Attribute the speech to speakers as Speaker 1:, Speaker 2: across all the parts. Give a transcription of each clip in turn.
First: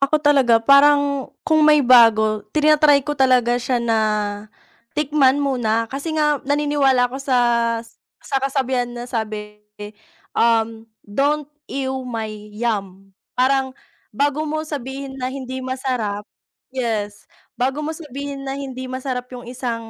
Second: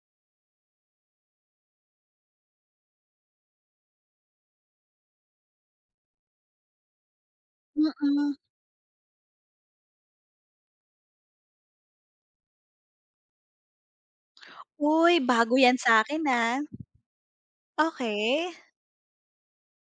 Speaker 1: Ako talaga, parang, kung may bago, tina-try ko talaga siya na, tikman muna, kasi nga naniniwala ako sas
Speaker 2: Mm.
Speaker 1: sa kasabihan na sabi, um, "Don't ew my yum." Parang, bago mo
Speaker 2: Uy,
Speaker 1: sabihin na
Speaker 2: bago
Speaker 1: hindi
Speaker 2: yan sakin,
Speaker 1: masarap
Speaker 2: ah.
Speaker 1: yes, bago mo sabihin
Speaker 2: Okey.
Speaker 1: na hindi masarap yung isang,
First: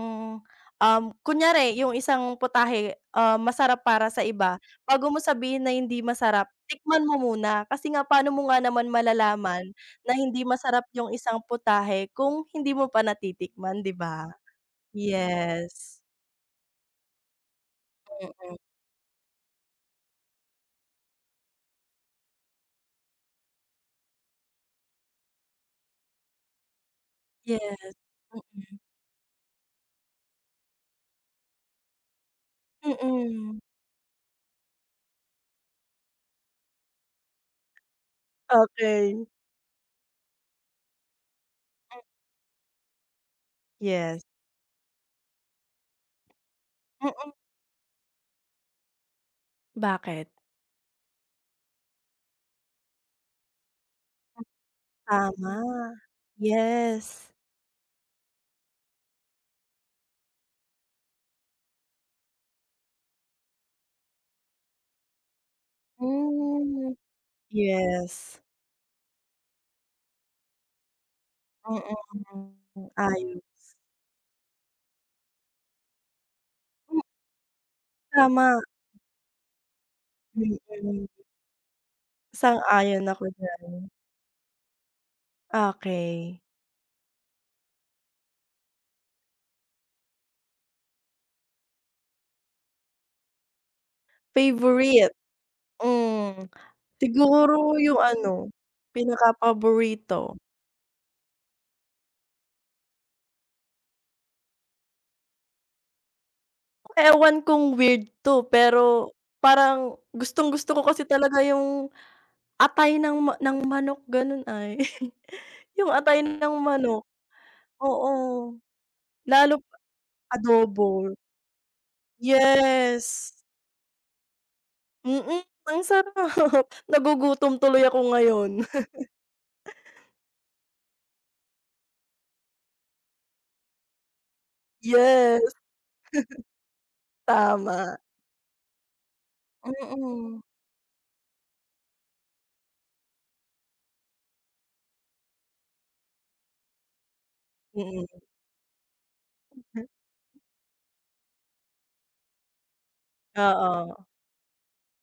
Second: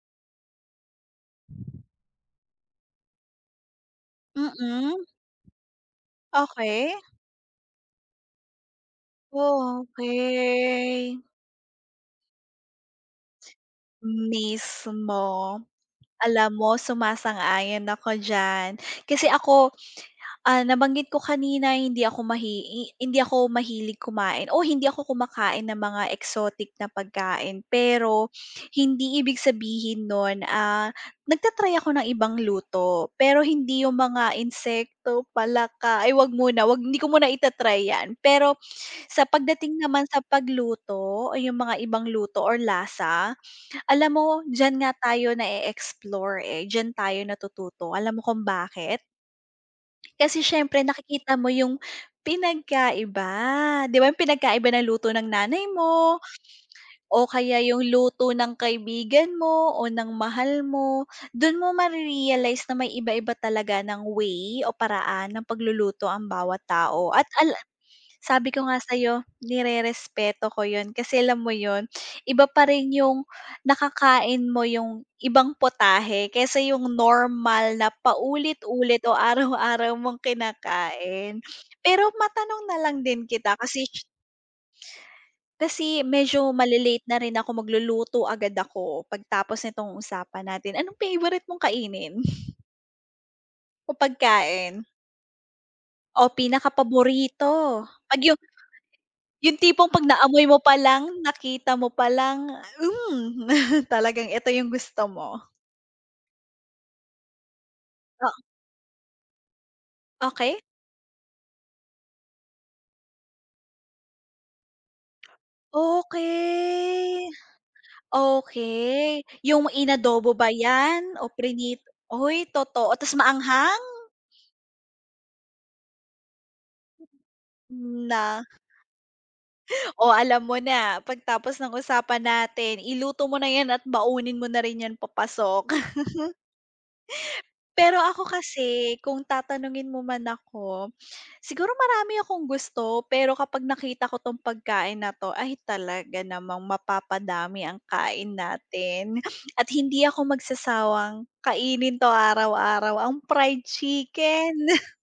Speaker 1: um, kunyari yung isang putahe, um, masarap para sa iba.
Speaker 2: Mm.
Speaker 1: Bago mo sabihin na hindi masarap,
Speaker 2: Okey.
Speaker 1: tikman mo muna kasi nga paano mo nga naman malalaman,
Speaker 2: Oh,
Speaker 1: na hindi masarap yung
Speaker 2: okey.
Speaker 1: isang putahe kung hindi mo pa natitikman, di ba?
Speaker 2: Mismo.
Speaker 1: Yes.
Speaker 2: Alam mo, sumasang-ayon ako
Speaker 1: Mm.
Speaker 2: diyan. Kasi ako, ah, nabanggit ko kanina, hindi ako mahi i hindi ako mahilig kumain o hindi ako kumakain ng mga exotic na pagkain,
Speaker 1: Yes.
Speaker 2: pero
Speaker 1: Mm.
Speaker 2: hindi ibig sabihin no'n, ah nagta-try ako ng ibang luto, pero
Speaker 1: Mm.
Speaker 2: hindi yung mga insekto, palaka, ay huwag muna, huwag hindi ko muna ita-try yan. Pero sa
Speaker 1: Okey.
Speaker 2: pagdating naman sa pagluto o yung mga ibang luto or lasa, alam
Speaker 1: Yes.
Speaker 2: mo, diyan nga tayo nae-explore, eh, diyan tayo
Speaker 1: Mm.
Speaker 2: natututo, alam mo kung bakit?
Speaker 1: Bakit?
Speaker 2: Kasi siyempre, nakikita mo yung pinagkaiba. Di ba yung pinagkaiba ng luto ng
Speaker 1: Tama.
Speaker 2: nanay mo, o
Speaker 1: Yes.
Speaker 2: kaya yung luto ng kaibigan mo, o ng mahal mo. Do'n mo mare-realize na may iba-iba talaga ng way o paraan ng pagluluto ang bawat
Speaker 1: Hmm.
Speaker 2: tao. At al
Speaker 1: Yes.
Speaker 2: sabi ko nga sa'yo, nirerespeto ko yun kasi alam mo
Speaker 1: Mm,
Speaker 2: yun? Iba
Speaker 1: mhm,
Speaker 2: pa
Speaker 1: hmm.
Speaker 2: rin yung,
Speaker 1: Ayos.
Speaker 2: nakakain mo yung ibang putahe, kaysa
Speaker 1: Hmm.
Speaker 2: yung normal na
Speaker 1: Tama.
Speaker 2: paulit-ulit o araw-araw mong
Speaker 1: Mm.
Speaker 2: kinakain. Pero matanong na lang
Speaker 1: Sang-ayon
Speaker 2: din
Speaker 1: ako
Speaker 2: kita
Speaker 1: diyan.
Speaker 2: kasi kasi medyo
Speaker 1: Okey.
Speaker 2: male-late na rin ako. Magluluto agad ako, pagtapos nitong usapan natin. Anong favorite mong kainin? O pagkain.
Speaker 1: Favourite?
Speaker 2: O
Speaker 1: Hmm. Siguro
Speaker 2: pinakapaborito.
Speaker 1: yung
Speaker 2: 'Pag yung
Speaker 1: ano,
Speaker 2: Yung tipong 'pag
Speaker 1: pinakapaborito.
Speaker 2: naamoy mo pa lang, nakita mo pa lang hmm, talagang eto yung gusto mo.
Speaker 1: Ewan kung weird 'to
Speaker 2: Oo.
Speaker 1: pero, parang,
Speaker 2: Okey.
Speaker 1: gustong-gusto ko kasi talaga yung, atay ng ma ng manok, ganon ay. Yung atay ng manok.
Speaker 2: Okey.
Speaker 1: Oo.
Speaker 2: Okey.
Speaker 1: Lalop
Speaker 2: Yung inadobo ba
Speaker 1: adobo.
Speaker 2: yan? O prinit oy! Totoo ta's
Speaker 1: Yes.
Speaker 2: maanghang?
Speaker 1: Mm, ang sarap. Nagugutom tuloy ako
Speaker 2: Na?
Speaker 1: ngayon.
Speaker 2: Oh, alam mo na, pagtapos ng usapan natin, iluto mo na ’yan at baunin mo na rin ’yan
Speaker 1: Yes.
Speaker 2: papasok. Pero
Speaker 1: Tama.
Speaker 2: ako kasi, kung tatanungin mo man
Speaker 1: Mm.
Speaker 2: ako, siguro marami akong gusto, pero kapag nakita ko 'tong pagkain na 'to, ay, talaga namang mapapadami ang
Speaker 1: Mm.
Speaker 2: kain natin, at
Speaker 1: Mhm.
Speaker 2: hindi ako magsasawang, kainin 'to araw-araw. Ang fried
Speaker 1: Oo.
Speaker 2: chicken.